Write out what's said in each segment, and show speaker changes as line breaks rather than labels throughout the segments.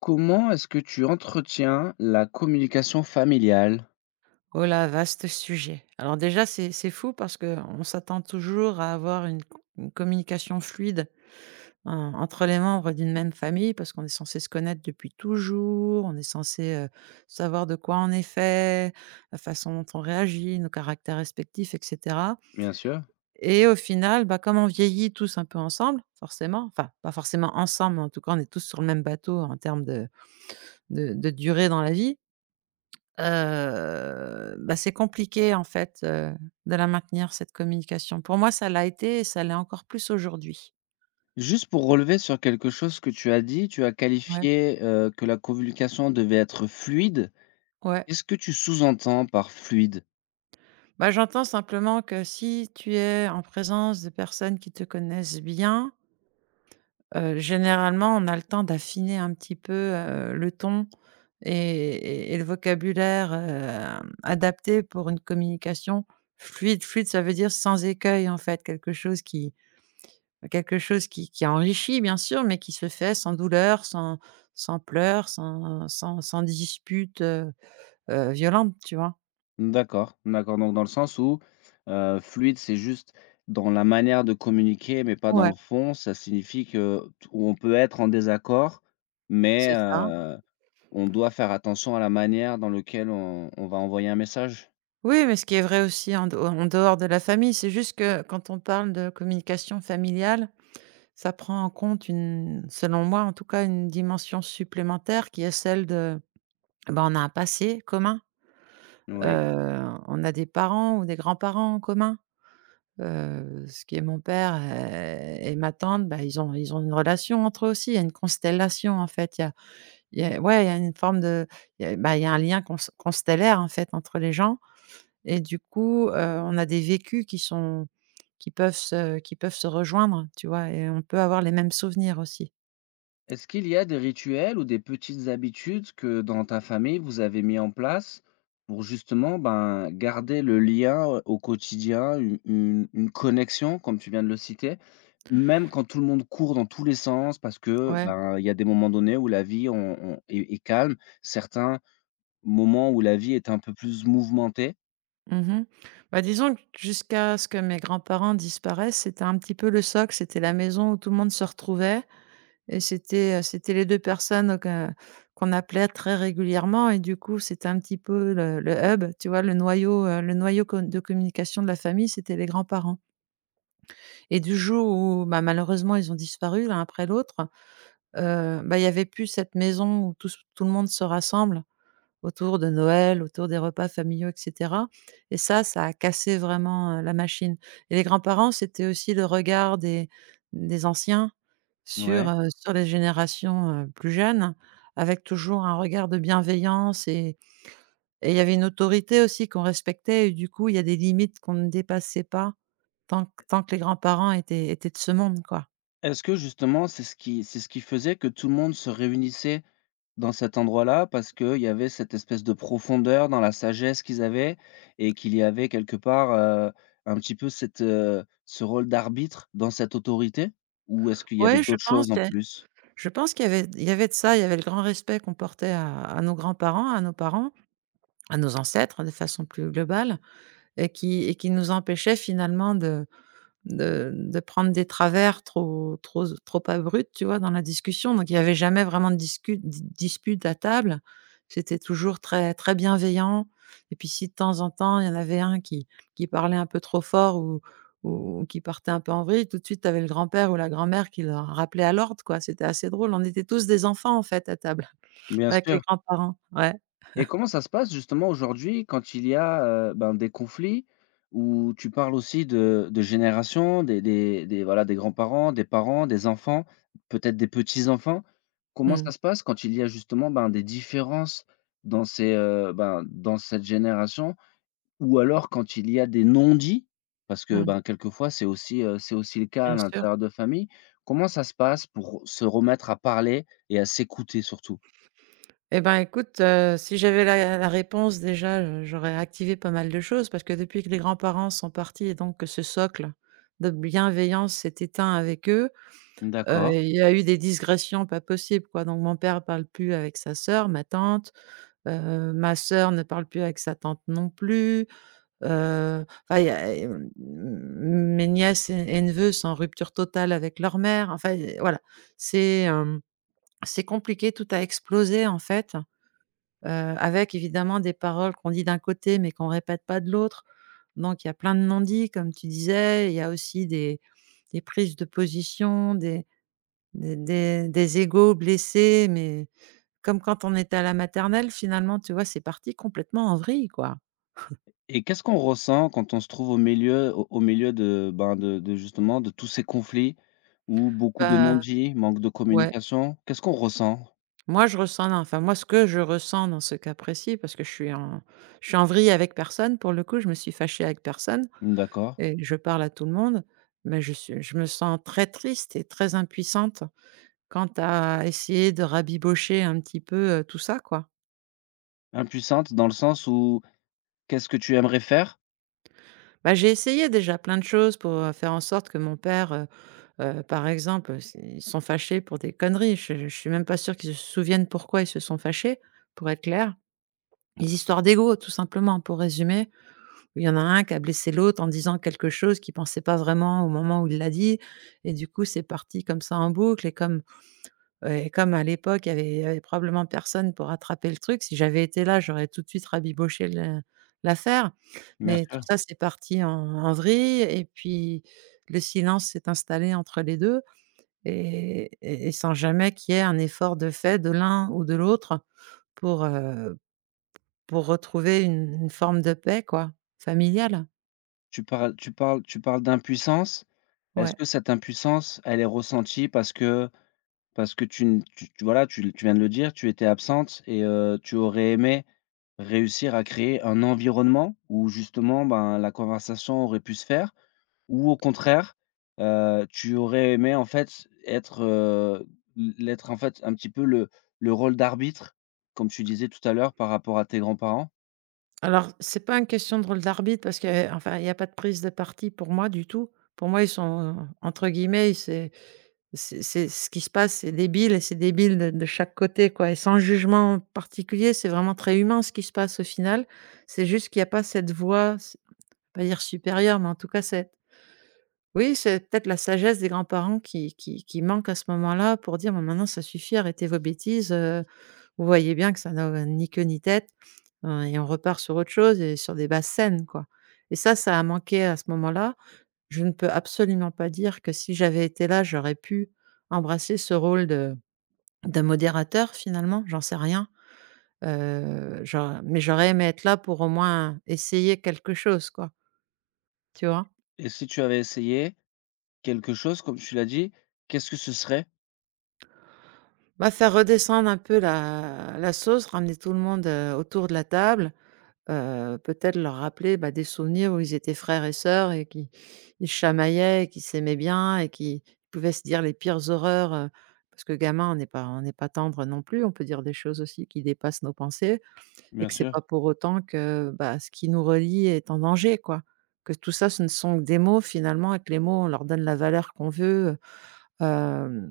Comment est-ce que tu entretiens la communication familiale?
Oh là, vaste sujet. Alors déjà, c'est fou parce qu'on s'attend toujours à avoir une communication fluide entre les membres d'une même famille parce qu'on est censé se connaître depuis toujours, on est censé savoir de quoi on est fait, la façon dont on réagit, nos caractères respectifs, etc.
Bien sûr.
Et au final, bah, comme on vieillit tous un peu ensemble, forcément, enfin pas forcément ensemble, mais en tout cas on est tous sur le même bateau en de durée dans la vie. Bah, c'est compliqué en fait, de la maintenir cette communication. Pour moi, ça l'a été et ça l'est encore plus aujourd'hui.
Juste pour relever sur quelque chose que tu as dit, tu as
Ouais.
qualifié, que la communication devait être fluide.
Ouais.
Qu'est-ce que tu sous-entends par «fluide»?
Bah, j'entends simplement que si tu es en présence de personnes qui te connaissent bien, généralement, on a le temps d'affiner un petit peu, le ton et le vocabulaire, adapté pour une communication fluide. Fluide, ça veut dire sans écueil en fait, Quelque chose qui enrichit bien sûr, mais qui se fait sans douleur, sans pleurs, sans disputes, violentes, tu vois?
D'accord, d'accord, donc dans le sens où, fluide, c'est juste dans la manière de communiquer, mais pas dans
Ouais,
le fond. Ça signifie que t on peut être en désaccord, mais
c'est ça.
on doit faire attention à la manière dans lequel on va envoyer un message?
Oui, mais ce qui est vrai aussi en dehors de la famille, c'est juste que quand on parle de communication familiale, ça prend en compte une selon moi en tout cas, une dimension supplémentaire qui est celle de, ben on a un passé commun, heu,
Oui.
on a des parents ou des grands-parents en commun. Ce qui est mon père, et ma tante, bah, ils ont une relation entre eux aussi. Il y a une constellation, en fait. Il y a ouais, il y a une forme de Il y a, bah, il y a un lien constellaire, en fait, entre les gens et du coup, on a des vécus qui peuvent se rejoindre, tu vois? Et on peut avoir les mêmes souvenirs aussi.
Est-ce qu'il y a des rituels ou des petites habitudes que dans ta famille, vous avez mis en place pour justement ben, garder le lien au quotidien, une, une connexion, comme tu viens de le citer, même quand tout le monde court dans tous les sens, parce que
Ouais.
ben, il y a des moments donnés où la vie est, est calme, certains moments où la vie est un peu plus mouvementée.
Mmh. Bah, disons que jusqu'à ce que mes grands-parents disparaissent, c'était un petit peu le socle, c'était la maison où tout le monde se retrouvait. Et c'était, c'était les 2 personnes que qu'on appelait très régulièrement et du coup, c'était un petit peu le hub, tu vois? Le noyau co de communication de la famille, c'était les grands-parents et du jour où, bah, malheureusement, ils ont disparu l'un après l'autre, bah, il n'y avait plus cette maison où tous tout le monde se rassemble autour de Noël, autour des repas familiaux, et cetera, et ça a cassé vraiment, la machine. Et les grands-parents, c'était aussi le regard des anciens sur,
Ouais.
sur les générations, plus jeunes, avec toujours un regard de bienveillance, et il y avait une autorité aussi qu'on respectait et du coup, il y a des limites qu'on ne dépassait pas tant que les grands-parents étaient de ce monde, quoi.
Est-ce que justement, c'est ce qui faisait que tout le monde se réunissait dans cet endroit-là? Parce qu'il y avait cette espèce de profondeur dans la sagesse qu'ils avaient et qu'il y avait quelque part, un petit peu cette, ce rôle d'arbitre dans cette autorité? Ou est-ce qu'il y avait
Ouais, je
d'autres
pense
choses en
que
plus?
je pense qu'il y avait il y avait de ça, il y avait le grand respect qu'on portait à nos grands-parents, à nos parents, à nos ancêtres de façon plus globale, et qui nous empêchait finalement de de prendre des travers trop abrupts, tu vois? Dans la discussion, donc il y avait jamais vraiment de discu di dispute à table. C'était toujours très très bienveillant et puis si de temps en temps, il y en avait un qui parlait un peu trop fort ou qui partait un peu en vrille, tout de suite, tu avais le grand-père ou la grand-mère qui le rappelait à l'ordre, quoi. C'était assez drôle. On était tous des enfants, en fait, à table
Bien
avec les
sûr.
grands-parents. Ouais.
Et comment ça se passe justement aujourd'hui quand il y a, ben, des conflits où tu parles aussi de génération, des voilà, des grands-parents, des parents, des enfants, peut-être des petits-enfants? Comment ça
Mmh.
se passe quand il y a justement, ben, des différences dans ces, ben, dans cette génération ou alors quand il y a des non-dits? Parce que,
Mmh.
ben, quelquefois c'est aussi le cas à
Bien sûr.
l'intérieur de famille. Comment ça se passe pour se remettre à parler et à s'écouter surtout?
Eh ben, écoute, si j'avais la réponse déjà, j'aurais activé pas mal de choses parce que depuis que les grands-parents sont partis et donc que ce socle de bienveillance s'est éteint avec eux,
D'accord.
il y a eu des digressions pas possibles, quoi. Donc mon père parle plus avec sa sœur, ma tante, ma sœur ne parle plus avec sa tante non plus, enfin il y a, mes nièces et neveux sont en rupture totale avec leur mère. Enfin, voilà, c'est, c'est compliqué, tout a explosé en fait. Heu, Avec évidemment des paroles qu'on dit d'un côté, mais qu'on répète pas de l'autre. Donc il y a plein de non-dits comme tu disais, il y a aussi des prises de position, des des égos blessés, mais comme quand on était à la maternelle finalement, tu vois? C'est parti complètement en vrille, quoi.
Et qu'est-ce qu'on ressent quand on se trouve au milieu au milieu de, ben, de justement de tous ces conflits où beaucoup de
Bah,
non-dits, manque de
ouais.
communication? Qu'est-ce qu'on ressent?
Moi ce que je ressens dans ce cas précis, parce que je suis en vrille avec personne pour le coup, je me suis fâchée avec personne.
D'accord.
Et je parle à tout le monde, mais je me sens très triste et très impuissante quant à essayer de rabibocher un petit peu, tout ça, quoi.
Impuissante dans le sens où qu'est-ce que tu aimerais faire?
Bah, j'ai essayé déjà plein de choses pour, faire en sorte que mon père, par exemple, s ils sont fâchés pour des conneries. Je suis même pas sûre qu'ils se souviennent pourquoi ils se sont fâchés, pour être clair. Les histoires d'ego, tout simplement, pour résumer, il y en a un qui a blessé l'autre en disant quelque chose qu'il pensait pas vraiment au moment où il l'a dit et du coup, c'est parti comme ça en boucle et comme à l'époque, il y avait probablement personne pour attraper le truc, si j'avais été là, j'aurais tout de suite rabiboché le l'affaire.
Bien
Mais tout
sûr.
ça, c'est parti en vrille et puis le silence s'est installé entre les 2, et sans jamais qu'il y ait un effort de fait de l'un ou de l'autre pour, heu, pour retrouver une forme de paix, quoi, familiale.
Tu parles d'impuissance. Est-ce
Ouais.
que cette impuissance, elle est ressentie parce que tu voilà, tu viens de le dire, tu étais absente et tu aurais aimé réussir à créer un environnement où justement, ben, la conversation aurait pu se faire? Ou au contraire, tu aurais aimé en fait être, l'être en fait un petit peu le rôle d'arbitre, comme tu disais tout à l'heure par rapport à tes grands-parents?
Alors, c'est pas une question de rôle d'arbitre parce que, enfin, il y a pas de prise de parti pour moi du tout. Pour moi, ils sont, entre guillemets, C'est ce qui se passe, c'est débile et c'est débile de chaque côté, quoi, et sans jugement particulier, c'est vraiment très humain ce qui se passe au final. C'est juste qu'il y a pas cette voix, s pas dire supérieure, mais en tout cas c'est oui, c'est peut-être la sagesse des grands-parents qui manque à ce moment-là pour dire: bon maintenant ça suffit, arrêtez vos bêtises, vous voyez bien que ça n'a ni queue ni tête», et on repart sur autre chose et sur des bases saines, quoi, et ça a manqué à ce moment-là. Je ne peux absolument pas dire que si j'avais été là, j'aurais pu embrasser ce rôle de modérateur finalement, j'en sais rien. J'aur mais j'aurais aimé être là pour au moins essayer quelque chose quoi, tu vois?
Et si tu avais essayé quelque chose, comme tu l'as dit, qu'est-ce que ce serait?
Bah, faire redescendre un peu la sauce, ramener tout le monde, autour de la table. Peut-être leur rappeler, bah, des souvenirs où ils étaient frères et sœurs et qui ils chamaillaient et qu'ils s'aimaient bien et qui pouvaient se dire les pires horreurs, parce que gamin, on n'est pas tendre non plus, on peut dire des choses aussi qui dépassent nos pensées, et
Bien
que c'est
sûr.
pas pour autant que, bah, ce qui nous relie est en danger, quoi. Que tout ça, ce ne sont que des mots finalement et que les mots, on leur donne la valeur qu'on veut,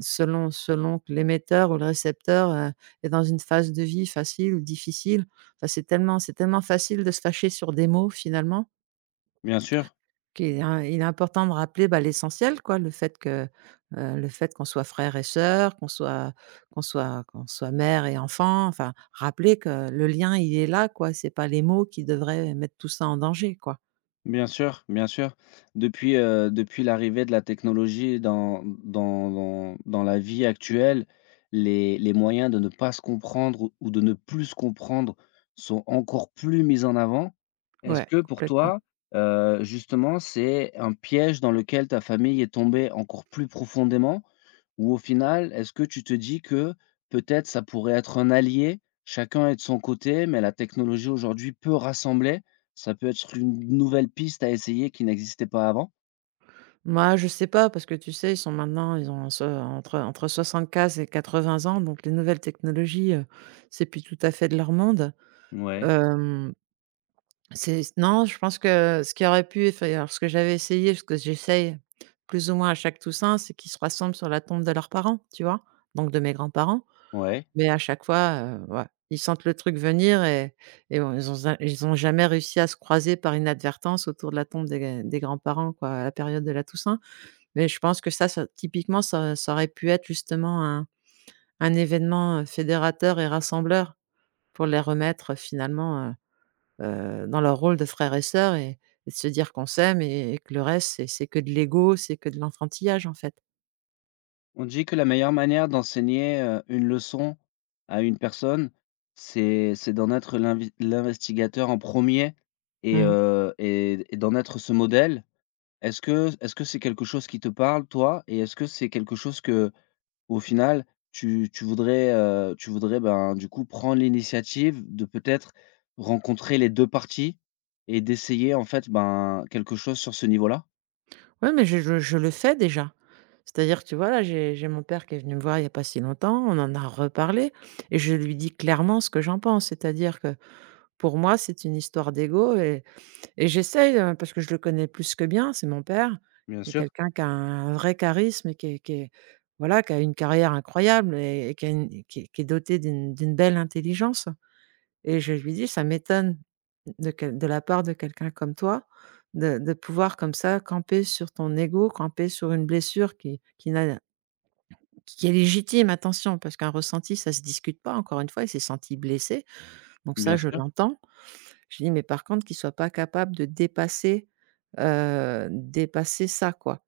selon que l'émetteur ou le récepteur, est dans une phase de vie facile ou difficile. Enfin, c'est tellement facile de se fâcher sur des mots finalement
Bien sûr.
qu'il est im il est important de rappeler, bah, l'essentiel quoi, le fait que, le fait qu'on soit frère et sœur, qu'on soit mère et enfant, enfin rappeler que le lien il est là quoi, c'est pas les mots qui devraient mettre tout ça en danger quoi.
Bien sûr, bien sûr. Depuis, depuis l'arrivée de la technologie dans la vie actuelle, les moyens de ne pas se comprendre ou de ne plus se comprendre sont encore plus mis en avant. Mmh. Est-ce
Ouais,
que pour
complètement.
toi, justement, c'est un piège dans lequel ta famille est tombée encore plus profondément? Ou au final, est-ce que tu te dis que peut-être ça pourrait être un allié, chacun est de son côté, mais la technologie aujourd'hui peut rassembler, ça peut être une nouvelle piste à essayer qui n'existait pas avant?
Moi, je sais pas parce que tu sais, ils sont maintenant ils ont se entre 75 et 80 ans donc les nouvelles technologies, c'est plus tout à fait de leur monde.
Ouais,
Hem C'est non, je pense que ce qui aurait pu enfin, alors ce que j'avais essayé, ce que j'essaye plus ou moins à chaque Toussaint, c'est qu'ils se rassemblent sur la tombe de leurs parents, tu vois? Donc de mes grands-parents,
ouais.
mais à chaque fois, ouais, ils sentent le truc venir et on ils ont za ils ont jamais réussi à se croiser par inadvertance autour de la tombe des grands-parents, quoi, à la période de la Toussaint, mais je pense que ça typiquement, ça aurait pu être justement un événement, fédérateur et rassembleur pour les remettre, finalement, dans leur rôle de frères et sœurs et de se dire qu'on s'aime et que le reste c'est que de l'ego, c'est que de l'enfantillage, en fait.
On dit que la meilleure manière d'enseigner, une leçon à une personne, c'est d'en être l'investigateur en premier
Mmh.
et d'en être ce modèle. Est-ce que c'est quelque chose qui te parle toi? Et est-ce que c'est quelque chose que au final, tu voudrais, tu voudrais, ben, du coup, prendre l'initiative de peut-être rencontrer les 2 parties et d'essayer, en fait, ben, quelque chose sur ce niveau-là?
Ouais, mais je le fais déjà. C'est-à-dire, tu vois, là, j'ai mon père qui est venu me voir il y a pas si longtemps, on en a reparlé et je lui dis clairement ce que j'en pense. C'est-à-dire que pour moi, c'est une histoire d'ego et j'essaye, parce que je le connais plus que bien, c'est mon père.
Bien
C'est
sûr,
quelqu'un qui a un vrai charisme et qui est voilà, qui a une carrière incroyable et qui a une qui est doté d'une belle intelligence. Et je lui dis: «Ça m'étonne de la part de quelqu'un comme toi de pouvoir comme ça camper sur ton ego, camper sur une blessure qui n'a qui est légitime, attention, parce qu'un ressenti, ça se discute pas, encore une fois, il s'est senti blessé, donc
bien
ça, je
sûr.
l'entends». Je dis: «Mais par contre, qu'il soit pas capable de dépasser, dépasser ça, quoi».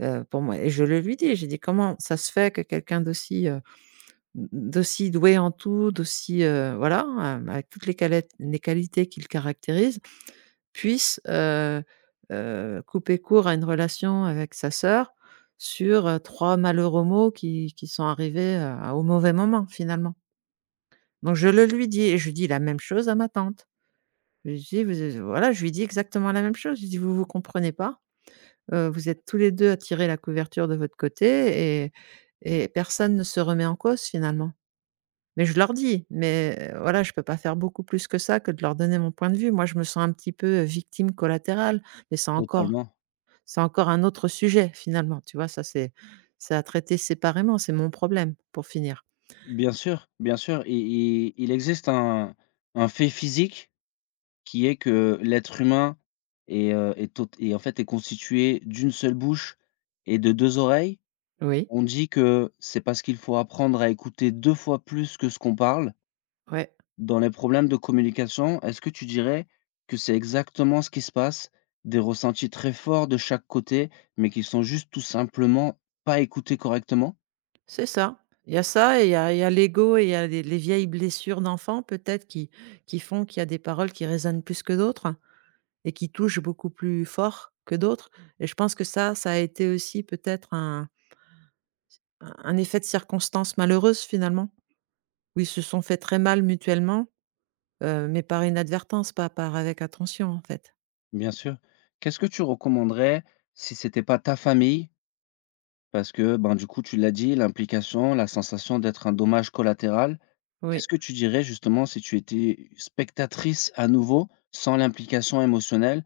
Pour moi, et je le lui dis, j'ai dit: «Comment ça se fait que quelqu'un d'aussi, d'aussi doué en tout, d'aussi, voilà, avec toutes les qualités qui le caractérisent, puisse, couper court à une relation avec sa sœur sur, 3 malheureux mots qui sont arrivés, au mauvais moment, finalement. Donc je le lui dis et je dis la même chose à ma tante. Je lui dis: «Vous je lui dis exactement la même chose. Je lui dis: «Vous comprenez pas, vous êtes tous les 2 à tirer la couverture de votre côté et personne ne se remet en cause, finalement». Mais je leur dis, mais voilà, je peux pas faire beaucoup plus que ça que de leur donner mon point de vue. Moi, je me sens un petit peu, victime collatérale, mais c'est encore
Totalement.
c'est encore un autre sujet finalement, tu vois? Ça, c'est à traiter séparément, c'est mon problème pour finir.
Bien sûr, bien sûr, et il existe un fait physique qui est que l'être humain est, est tot est en fait, est constitué d'une seule bouche et de 2 oreilles.
Oui.
On dit que c'est parce qu'il faut apprendre à écouter 2 fois plus que ce qu'on parle.
Ouais,
Dans les problèmes de communication, est-ce que tu dirais que c'est exactement ce qui se passe? Des ressentis très forts de chaque côté, mais qui sont juste tout simplement pas écoutés correctement?
c'est ça. Il y a ça et il y a l'ego et il y a les vieilles blessures d'enfant peut-être qui font qu'il y a des paroles qui résonnent plus que d'autres et qui touchent beaucoup plus fort que d'autres, et je pense que ça a été aussi peut-être un effet de circonstances malheureuses, finalement, où ils se sont fait très mal mutuellement, mais par inadvertance, pas par avec attention, en fait.
Bien sûr. Qu'est-ce que tu recommanderais si c'était pas ta famille? Parce que, ben, du coup, tu l'as dit, l'implication, la sensation d'être un dommage collatéral.
Oui.
Qu'est-ce que tu dirais justement si tu étais spectatrice à nouveau, sans l'implication émotionnelle,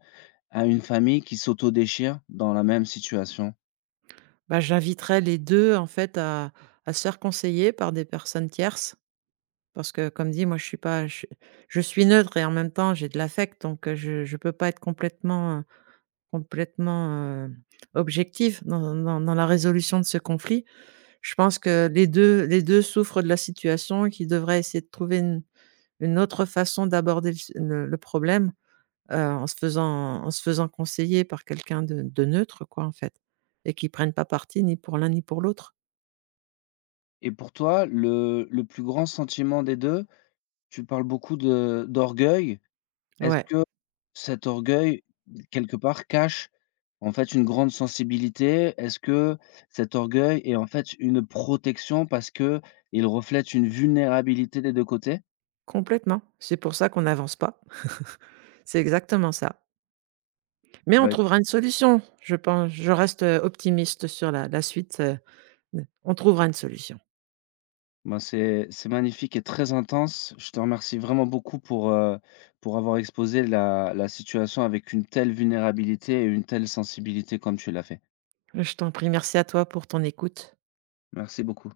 à une famille qui s'autodéchire dans la même situation?
Bah, j'inviterais les 2 en fait, à se faire conseiller par des personnes tierces parce que, comme dit, moi, je suis pas je je suis neutre et en même temps, j'ai de l'affect, donc je ne peux pas être complètement, complètement, heu, objective dans dans la résolution de ce conflit. Je pense que les deux souffrent de la situation et qu'ils devraient essayer de trouver une autre façon d'aborder le su le problème, heu, en se faisant conseiller par quelqu'un de neutre quoi, en fait, et qui prenne pas parti ni pour l'un ni pour l'autre.
Et pour toi, le plus grand sentiment des 2, tu parles beaucoup de d'orgueil. Est-ce
Ouais,
que cet orgueil, quelque part, cache, en fait, une grande sensibilité? Est-ce que cet orgueil est, en fait, une protection parce que il reflète une vulnérabilité des 2 côtés?
complètement. C'est pour ça qu'on n'avance pas. C'est exactement ça. Mais on
Bah, éc
trouvera une solution, je pense. Je reste, optimiste sur la suite, on trouvera une solution.
ben, c'est magnifique et très intense. Je te remercie vraiment beaucoup pour avoir exposé la la situation avec une telle vulnérabilité et une telle sensibilité comme tu l'as fait.
Je t'en prie, merci à toi pour ton écoute.
Merci beaucoup.